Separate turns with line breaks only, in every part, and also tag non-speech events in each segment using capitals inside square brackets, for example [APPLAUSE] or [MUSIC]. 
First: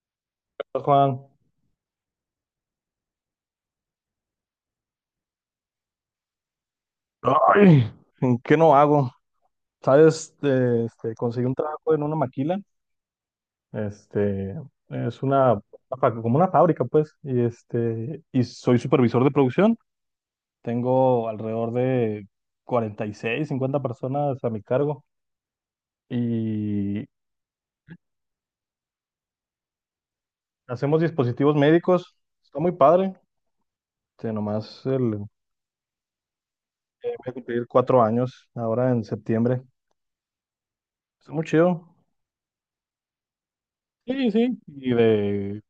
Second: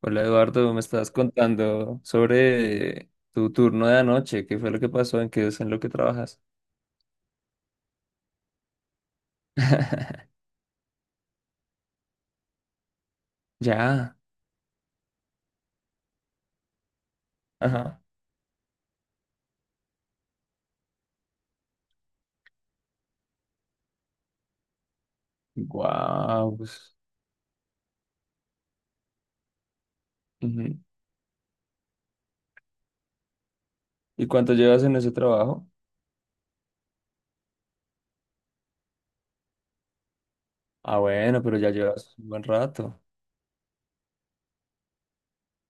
Hola Eduardo, me estás
Juan,
contando sobre tu turno de anoche, qué fue lo que pasó, en qué es en lo que trabajas.
ay, ¿en qué no hago? ¿Sabes?
[LAUGHS]
Conseguí un trabajo en una maquila,
Ya,
este, es una, como una fábrica, pues,
ajá.
y soy supervisor de producción, tengo alrededor de 46, 50 personas a mi cargo,
Guau. Pues,
y
ujú.
hacemos dispositivos médicos, está muy padre,
¿Y cuánto llevas
nomás
en ese trabajo?
voy a cumplir 4 años ahora en septiembre,
Ah,
está
bueno,
muy
pero ya
chido,
llevas un buen rato.
sí, sí, y de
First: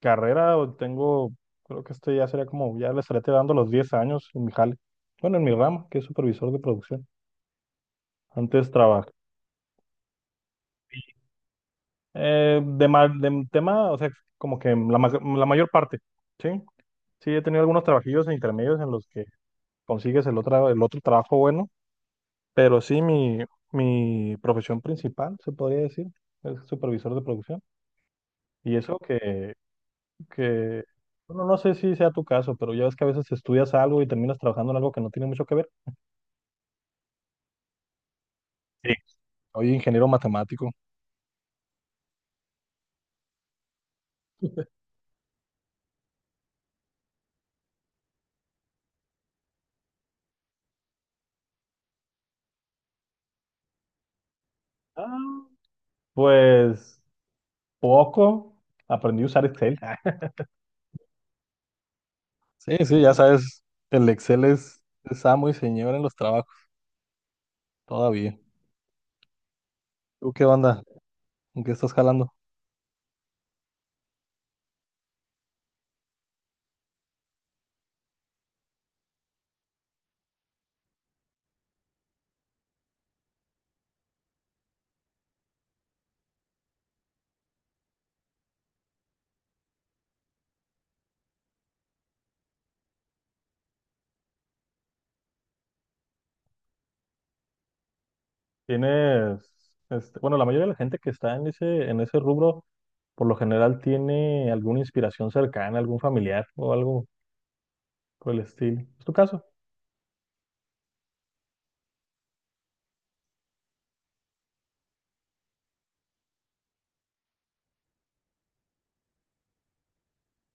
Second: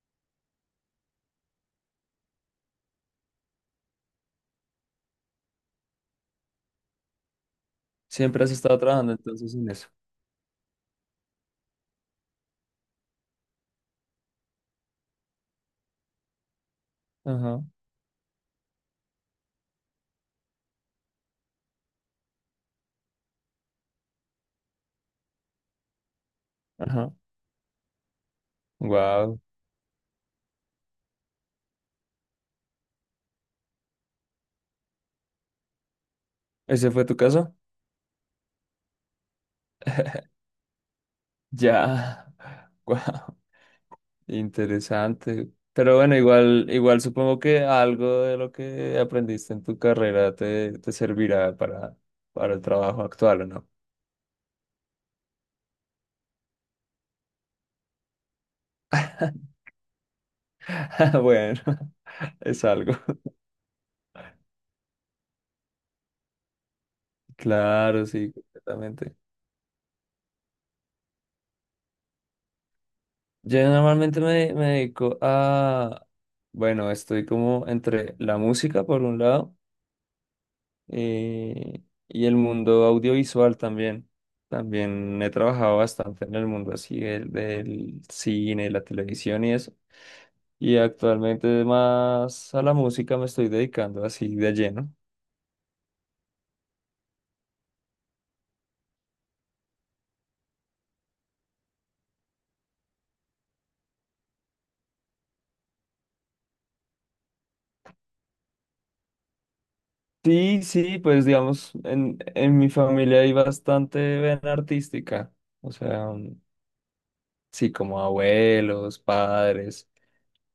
carrera o tengo, creo que ya sería como, ya le estaré dando los 10 años en mi jale. Bueno, en mi rama, que es supervisor de producción.
Siempre has
Antes
estado
trabajé
trabajando entonces en eso.
De, de tema, o sea, como que la mayor parte, ¿sí? Sí, he tenido
Ajá,
algunos trabajillos intermedios en los que consigues el otro trabajo bueno, pero sí, mi profesión principal, se podría decir, es
ajá.
supervisor de producción. Y eso
Guau.
que, bueno, no sé si sea tu caso, pero ya ves que a veces estudias algo y terminas trabajando en algo que no tiene mucho que ver.
¿Ese fue tu caso?
Sí. Oye, ingeniero matemático.
Ya. [LAUGHS] Guau. Interesante. Pero bueno, igual, igual supongo que algo de lo que aprendiste en tu carrera te servirá para el trabajo actual, ¿o no?
Ah, Pues poco. Aprendí a usar Excel. Ah,
[LAUGHS] Bueno, [LAUGHS] es
sí,
algo.
sí, ya sabes, el Excel es amo y señor en los trabajos,
Claro, sí,
todavía.
completamente.
¿Tú qué onda? ¿En qué estás jalando?
Yo normalmente me dedico a, bueno, estoy como entre la música por un lado eh, y el mundo audiovisual también. También he trabajado bastante en el mundo así del cine, la televisión y eso. Y actualmente más a la música me estoy dedicando así de lleno.
Tienes, este, bueno, la mayoría de la gente que está en ese rubro, por lo general tiene alguna inspiración cercana, algún familiar o algo por el estilo. ¿Es tu caso?
Sí, sí, pues digamos, en mi familia hay bastante vena artística, o sea, sí, como abuelos, padres,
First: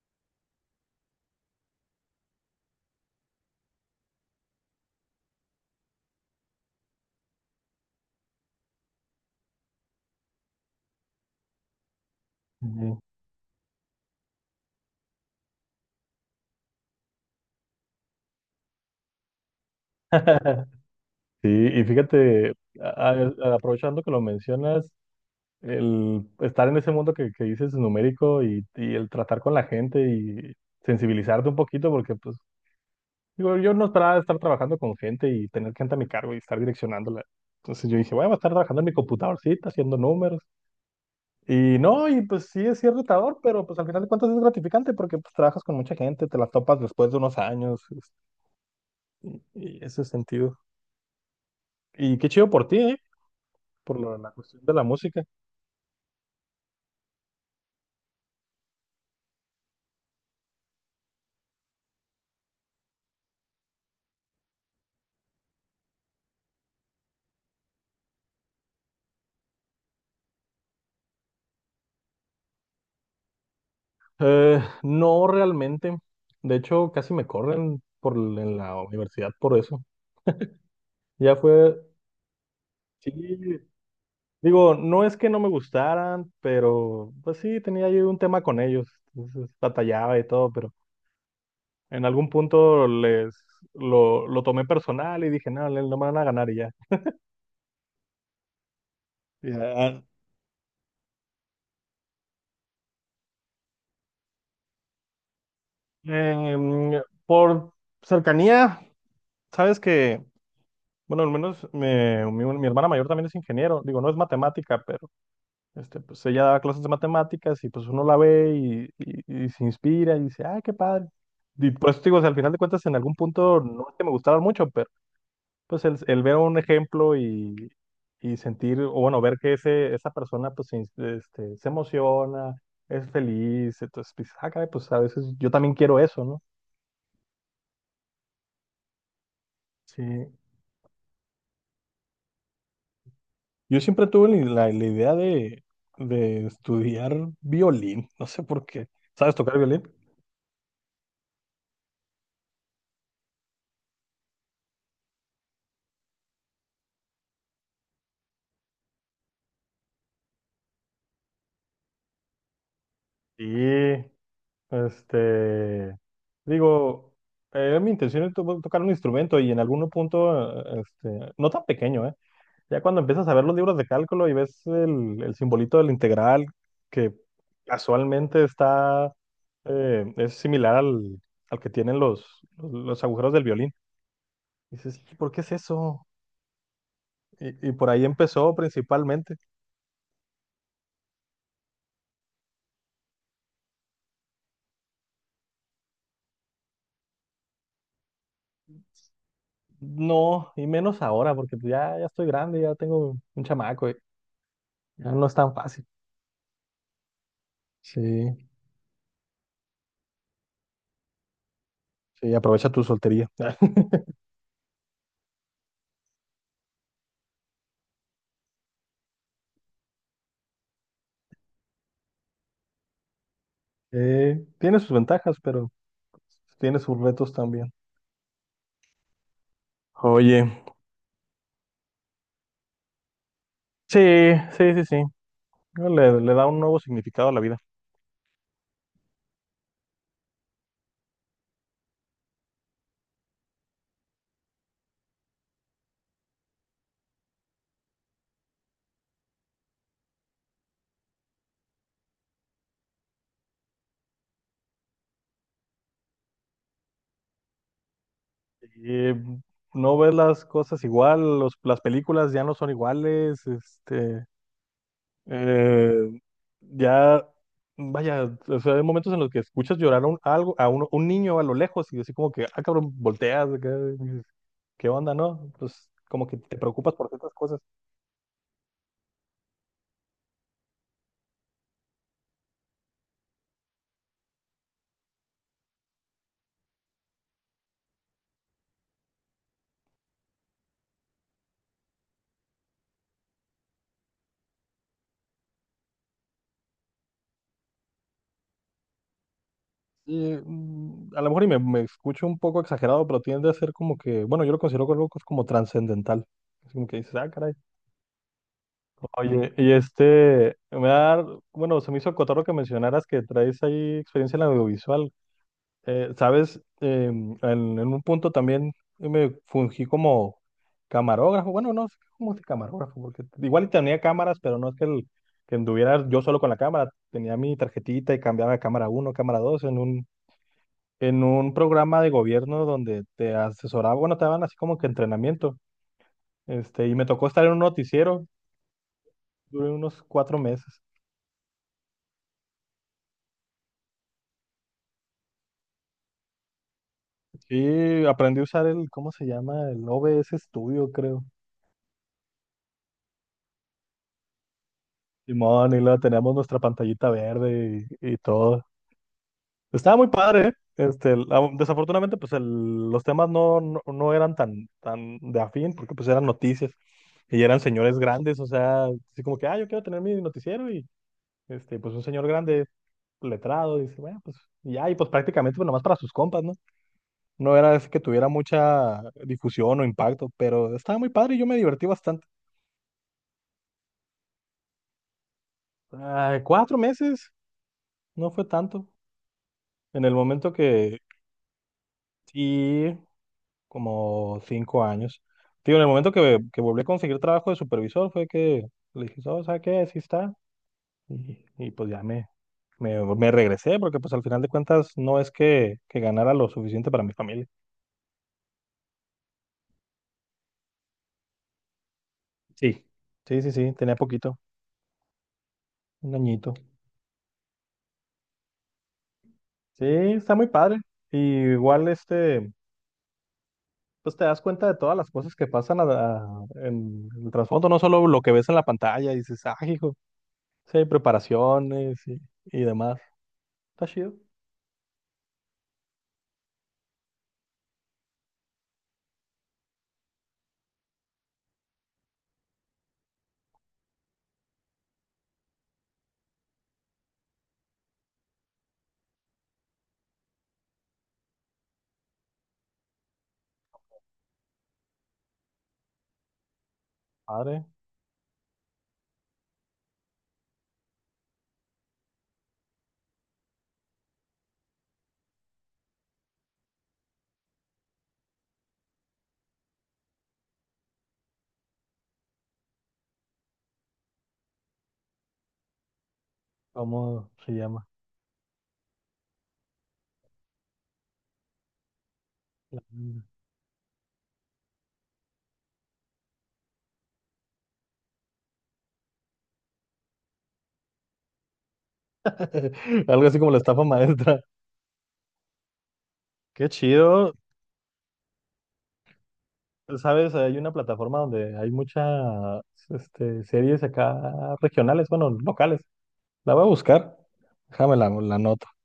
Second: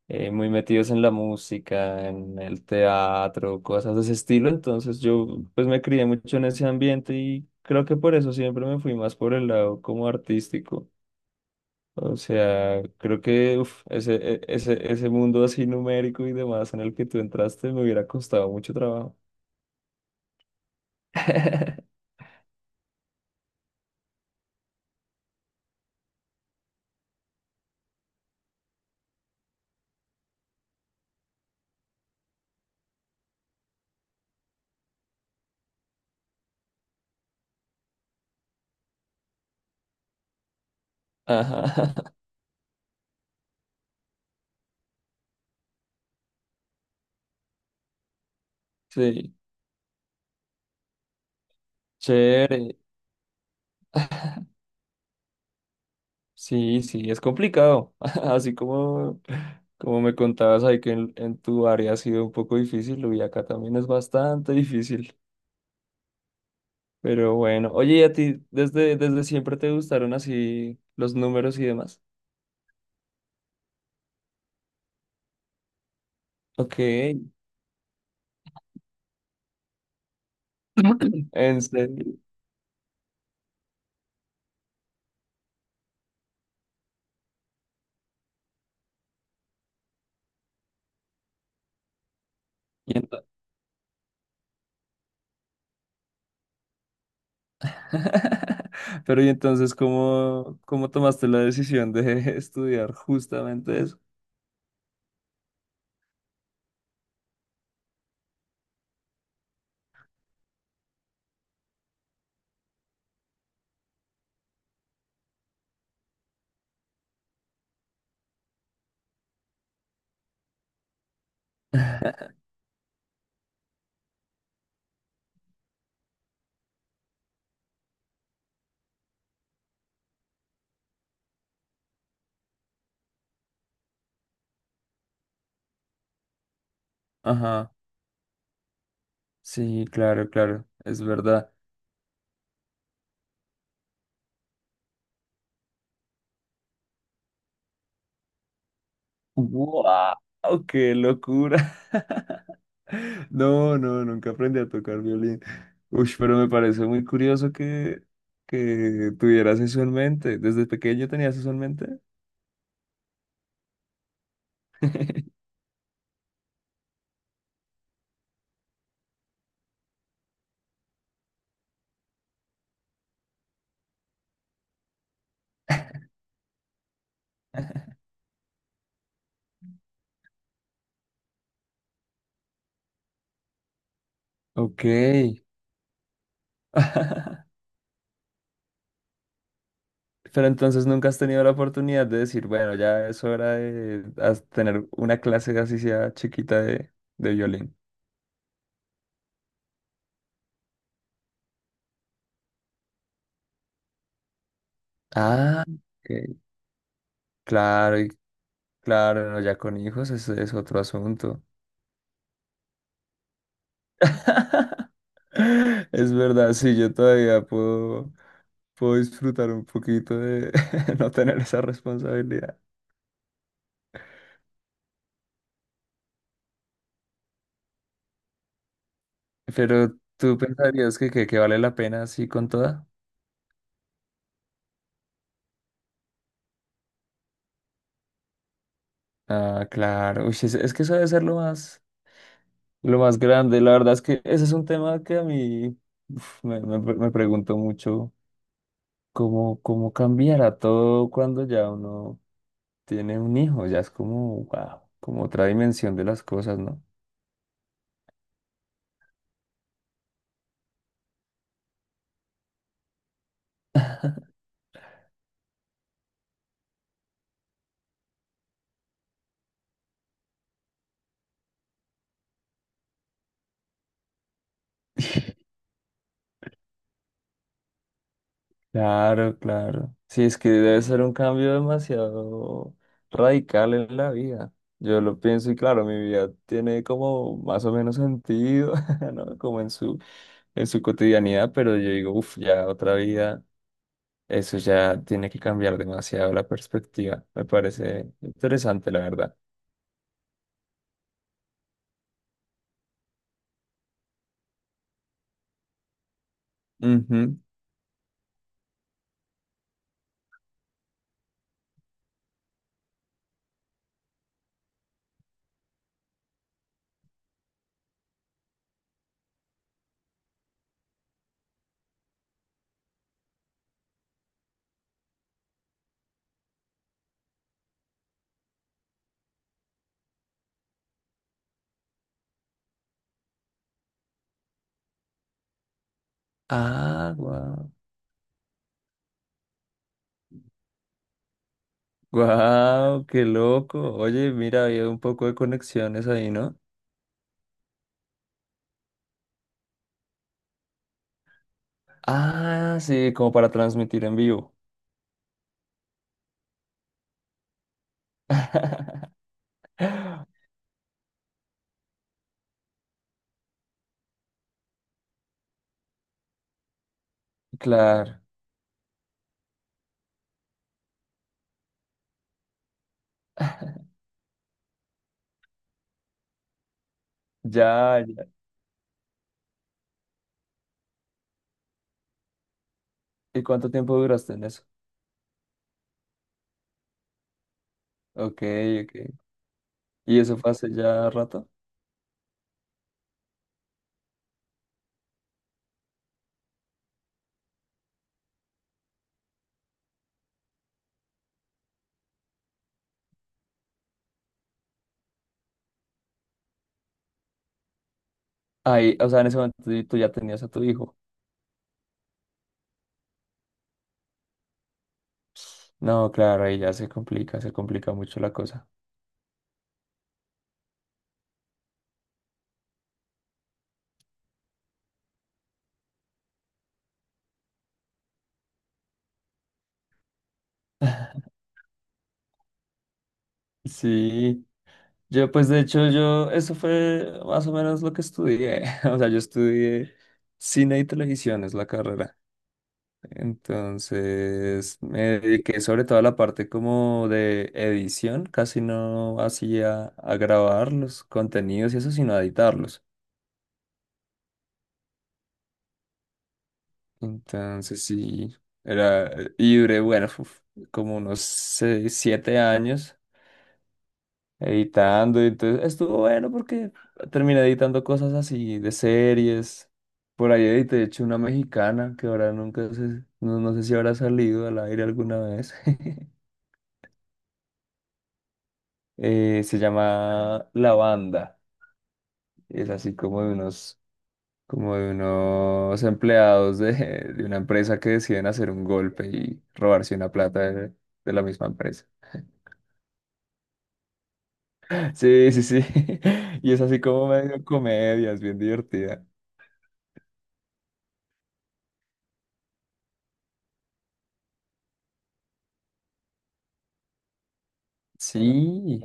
muy metidos en la música, en el teatro, cosas de ese estilo, entonces yo pues me crié mucho en ese ambiente y creo que por eso siempre me fui más por el lado como artístico. O sea,
Ujú.
creo que uf, ese mundo así numérico y demás en el que tú entraste me hubiera costado mucho trabajo.
[LAUGHS] Sí, y
[LAUGHS]
fíjate, aprovechando que lo mencionas, el estar en ese mundo que dices numérico y el tratar con la gente y sensibilizarte un poquito, porque pues digo, yo no esperaba estar trabajando con gente y tener gente a mi cargo y estar direccionándola. Entonces yo dije, bueno, voy a estar trabajando en mi computadorcita, haciendo números. Y
Ajá,
no, y pues sí, es cierto retador, pero pues al final de cuentas es gratificante porque pues trabajas con mucha gente, te las topas después de unos años
sí,
y, y ese sentido. Y qué chido por ti,
chévere.
¿eh? Por la
[LAUGHS]
cuestión de la música.
Sí, sí, es complicado. [LAUGHS] Así como, como me contabas ahí que en tu área ha sido un poco difícil, y acá también es bastante difícil. Pero bueno, oye, ¿y a ti desde, desde siempre te gustaron así los números y demás?
No realmente. De
Ok,
hecho, casi me corren en la universidad por eso.
[CLEARS THROAT]
Ya
en
fue,
serio.
sí, digo, no es que no me gustaran, pero pues sí, tenía ahí un tema con ellos. Entonces, batallaba y todo, pero en algún punto
Y
lo tomé personal y dije, no, no me van a ganar y ya.
[LAUGHS] pero y entonces,
Ya,
¿cómo, cómo tomaste la decisión de [LAUGHS] estudiar justamente eso?
por cercanía, sabes que, bueno, al menos mi hermana mayor también es ingeniero. Digo, no es matemática, este, pues ella daba clases de matemáticas y pues uno la ve y se inspira y dice, ay, qué padre. Y por eso te digo, o sea, al final de cuentas, en algún punto no es que me gustara mucho, pero pues el ver un ejemplo y sentir, o bueno, ver que esa persona pues se emociona, es feliz, entonces pues, ah, caray, pues a veces yo también quiero eso, ¿no?
Ajá, sí,
Sí.
claro, claro, es verdad.
Yo siempre tuve la idea de estudiar violín, no sé por qué. ¿Sabes tocar violín?
¡Wow! ¡Qué locura! [LAUGHS] No, no, nunca aprendí a tocar violín. Uy, pero me parece muy curioso que tuvieras eso en mente. ¿Desde pequeño tenías eso en mente?
Sí.
[LAUGHS]
Este, digo, era mi intención era tocar un instrumento y en algún punto, no tan pequeño, ¿eh? Ya cuando empiezas a ver los libros de cálculo y ves el simbolito del integral, que casualmente está, es similar al, al que tienen los agujeros del violín.
Ok.
Dices, "¿Y por qué es eso?"
[LAUGHS]
Y por ahí empezó principalmente.
Pero entonces nunca has tenido la oportunidad de decir, bueno, ya es hora de tener una clase así sea chiquita de violín.
No, y menos ahora, porque pues ya, ya estoy grande, ya tengo un chamaco, y ya no es tan
Ah,
fácil.
ok. Claro, y
Sí.
claro, no, ya con hijos eso es otro asunto.
Sí, aprovecha tu soltería. [LAUGHS]
[LAUGHS] Es verdad, sí, yo todavía puedo, puedo disfrutar un poquito de [LAUGHS] no tener esa responsabilidad.
Tiene sus ventajas, pero tiene sus retos también.
Pero tú
Oye,
pensarías que vale la pena así con toda.
sí, sí, sí, sí. Le da un nuevo significado a la vida.
Ah, claro. Uy, es que eso debe ser lo más. Lo más grande, la verdad es que ese es un tema que a mí uf, me pregunto mucho cómo, cómo cambiará todo cuando ya uno tiene un hijo, ya es como, wow, como otra dimensión de las cosas, ¿no?
Y no ves las cosas igual, las películas ya no son iguales, eh, ya, vaya, o sea, hay momentos en los que escuchas llorar a un niño a lo lejos y así como que, ah, cabrón, volteas, acá, y dices, ¿qué onda, no?
[LAUGHS]
Pues como que te preocupas por ciertas cosas.
Claro, claro. Sí, es que debe ser un cambio demasiado radical en la vida. Yo lo pienso y claro, mi vida tiene como más o menos sentido, [LAUGHS] ¿no? Como en su cotidianidad, pero yo digo, uff, ya otra vida. Eso ya tiene que cambiar demasiado la perspectiva. Me parece interesante, la verdad.
Y, a lo mejor me escucho un poco exagerado, pero tiende a ser como que, bueno, yo lo considero algo como trascendental. Es como que dices, ah,
Ujú.
caray. Oye, y este, me da, bueno, se me hizo cotorro que mencionaras que traes ahí experiencia en audiovisual. Sabes, en un punto también me fungí como camarógrafo. Bueno, no sé cómo es camarógrafo, porque igual y tenía cámaras, pero no es que anduviera yo solo con la cámara. Tenía mi tarjetita y cambiaba de cámara uno cámara 2 en un programa de gobierno donde te asesoraba, bueno, te daban así como que entrenamiento, y me
Ah,
tocó estar en un
guau.
noticiero, duré unos 4 meses.
Guau, qué loco. Oye, mira, había un poco de conexiones ahí, ¿no?
Sí, aprendí a usar el, ¿cómo se llama? El OBS Studio, creo.
Ah, sí, como para transmitir en vivo.
Simón, y luego teníamos nuestra pantallita verde y todo. Estaba muy padre, ¿eh? Este, desafortunadamente, pues los temas no, no, no eran tan, tan de afín, porque pues eran noticias y eran señores
Claro.
grandes, o sea, así como que, ah, yo quiero tener mi noticiero y, este, pues un señor grande letrado, dice, bueno, pues y ya, y pues prácticamente pues, nomás para sus compas, ¿no? No era así que
Ya, ya.
tuviera mucha difusión o impacto, pero estaba muy padre y yo me divertí bastante.
¿Y cuánto tiempo duraste en eso?
Ah, 4 meses, no
Ok,
fue tanto.
ok.
En el
¿Y eso fue
momento
hace
que,
ya rato?
sí, como 5 años. Digo, en el momento que volví a conseguir trabajo de supervisor fue que le dije, oh, ¿sabes qué? Así está. Y pues ya me regresé, porque pues al final de cuentas no es que ganara lo suficiente para mi familia.
Ahí, o sea, en ese momento tú ya tenías a tu hijo.
Sí. Sí, sí, sí, tenía poquito.
No,
Un
claro,
añito.
ahí ya se complica mucho la cosa.
Sí, está muy padre. Y igual este, pues te das cuenta de todas las cosas que pasan en el trasfondo, no solo lo que ves en la pantalla y dices, ah, hijo, sí hay
[LAUGHS]
preparaciones y demás. Está chido.
Sí. Yo, pues de hecho, yo, eso fue más o menos lo que estudié. [LAUGHS] O sea, yo estudié cine y televisión, es la carrera. Entonces, me dediqué sobre todo a la parte como de edición, casi no hacía a grabar los contenidos y eso, sino a editarlos.
Padre,
Entonces, sí, era, y duré, bueno, uf, como unos seis, siete años editando. Entonces estuvo bueno porque terminé editando cosas así de series. Por ahí edité, de hecho, una mexicana que ahora nunca sé, no, no sé si habrá salido al aire alguna vez. [LAUGHS]
¿cómo se llama?
Se llama La Banda. Es
La
así
Banda.
como de unos empleados de una empresa que deciden hacer un golpe y robarse una plata de la misma empresa.
[LAUGHS] Algo así como la estafa maestra.
Sí, sí, sí. [LAUGHS] Y es
Qué
así como
chido.
medio comedia, es bien divertida.
Sabes, hay una plataforma donde hay muchas series acá regionales, bueno, locales. La voy a buscar. Déjame la, la
Sí.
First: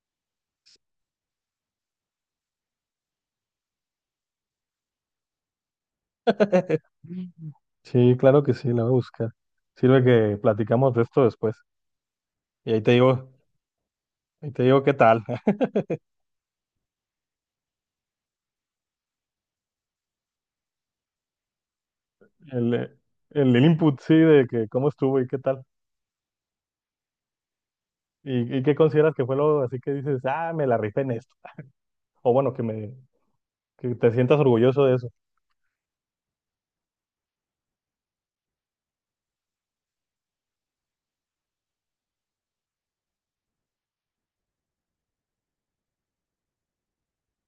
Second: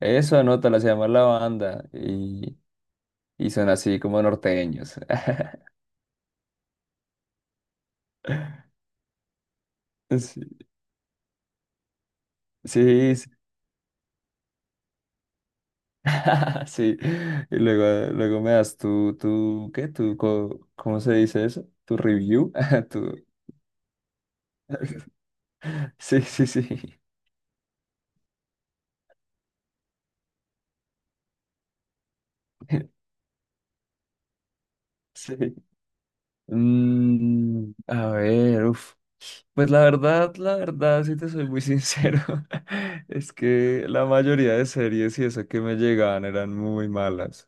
Eso anota, la se llama La Banda y son así como norteños. [LAUGHS]
[LAUGHS] Sí, claro que sí, la voy a buscar. Sirve que
Sí,
platicamos de esto después. Y
sí, sí.
ahí te digo qué tal. [LAUGHS]
[LAUGHS] Sí. Y luego, luego me das tu, tu, ¿qué? Tu, co- ¿cómo se dice eso? Tu review.
El,
[LAUGHS]
eh,
Tu...
el input, sí, de que cómo estuvo y qué tal.
Sí, sí, sí.
Y qué consideras que fue lo así que dices, ah, me la rifé en esto. [LAUGHS] O bueno,
[LAUGHS]
que te sientas orgulloso de eso.
Sí. Mm, a ver, uf. Pues la verdad, si te soy muy sincero, [LAUGHS] es que la mayoría de series y eso que me llegaban eran muy malas.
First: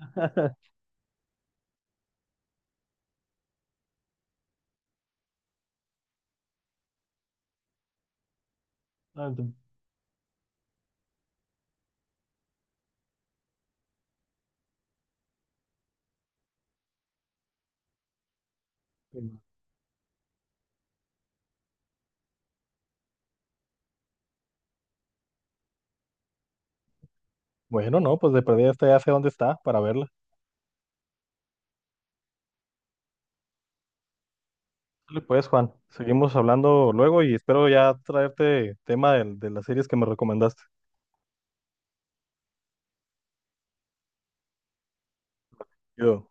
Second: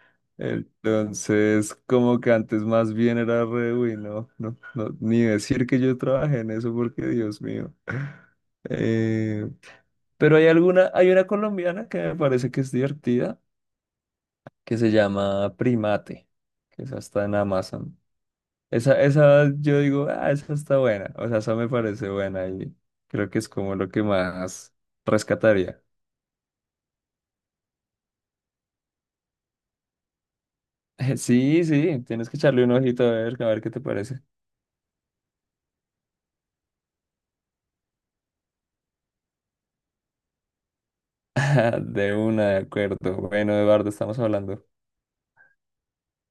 [LAUGHS]
Entonces, como que antes más bien era re, uy, no, no, no, ni decir que yo trabajé en eso porque Dios mío.
Ah,
Eh,
ent-
pero hay alguna, hay una colombiana que me parece que es divertida, que se llama Primate, que esa está en Amazon. Esa yo digo, ah, esa está buena, o sea, esa me parece buena y creo que es como lo que más rescataría. [LAUGHS]
Bueno, no, pues de perdida esta ya sé dónde está para verla.
Sí, sí, tienes que echarle un ojito a ver qué te parece.
Dale, pues Juan, seguimos hablando luego y espero ya traerte tema de las series que me recomendaste.
[LAUGHS] De una, de acuerdo. Bueno, Eduardo, estamos hablando.
Yo.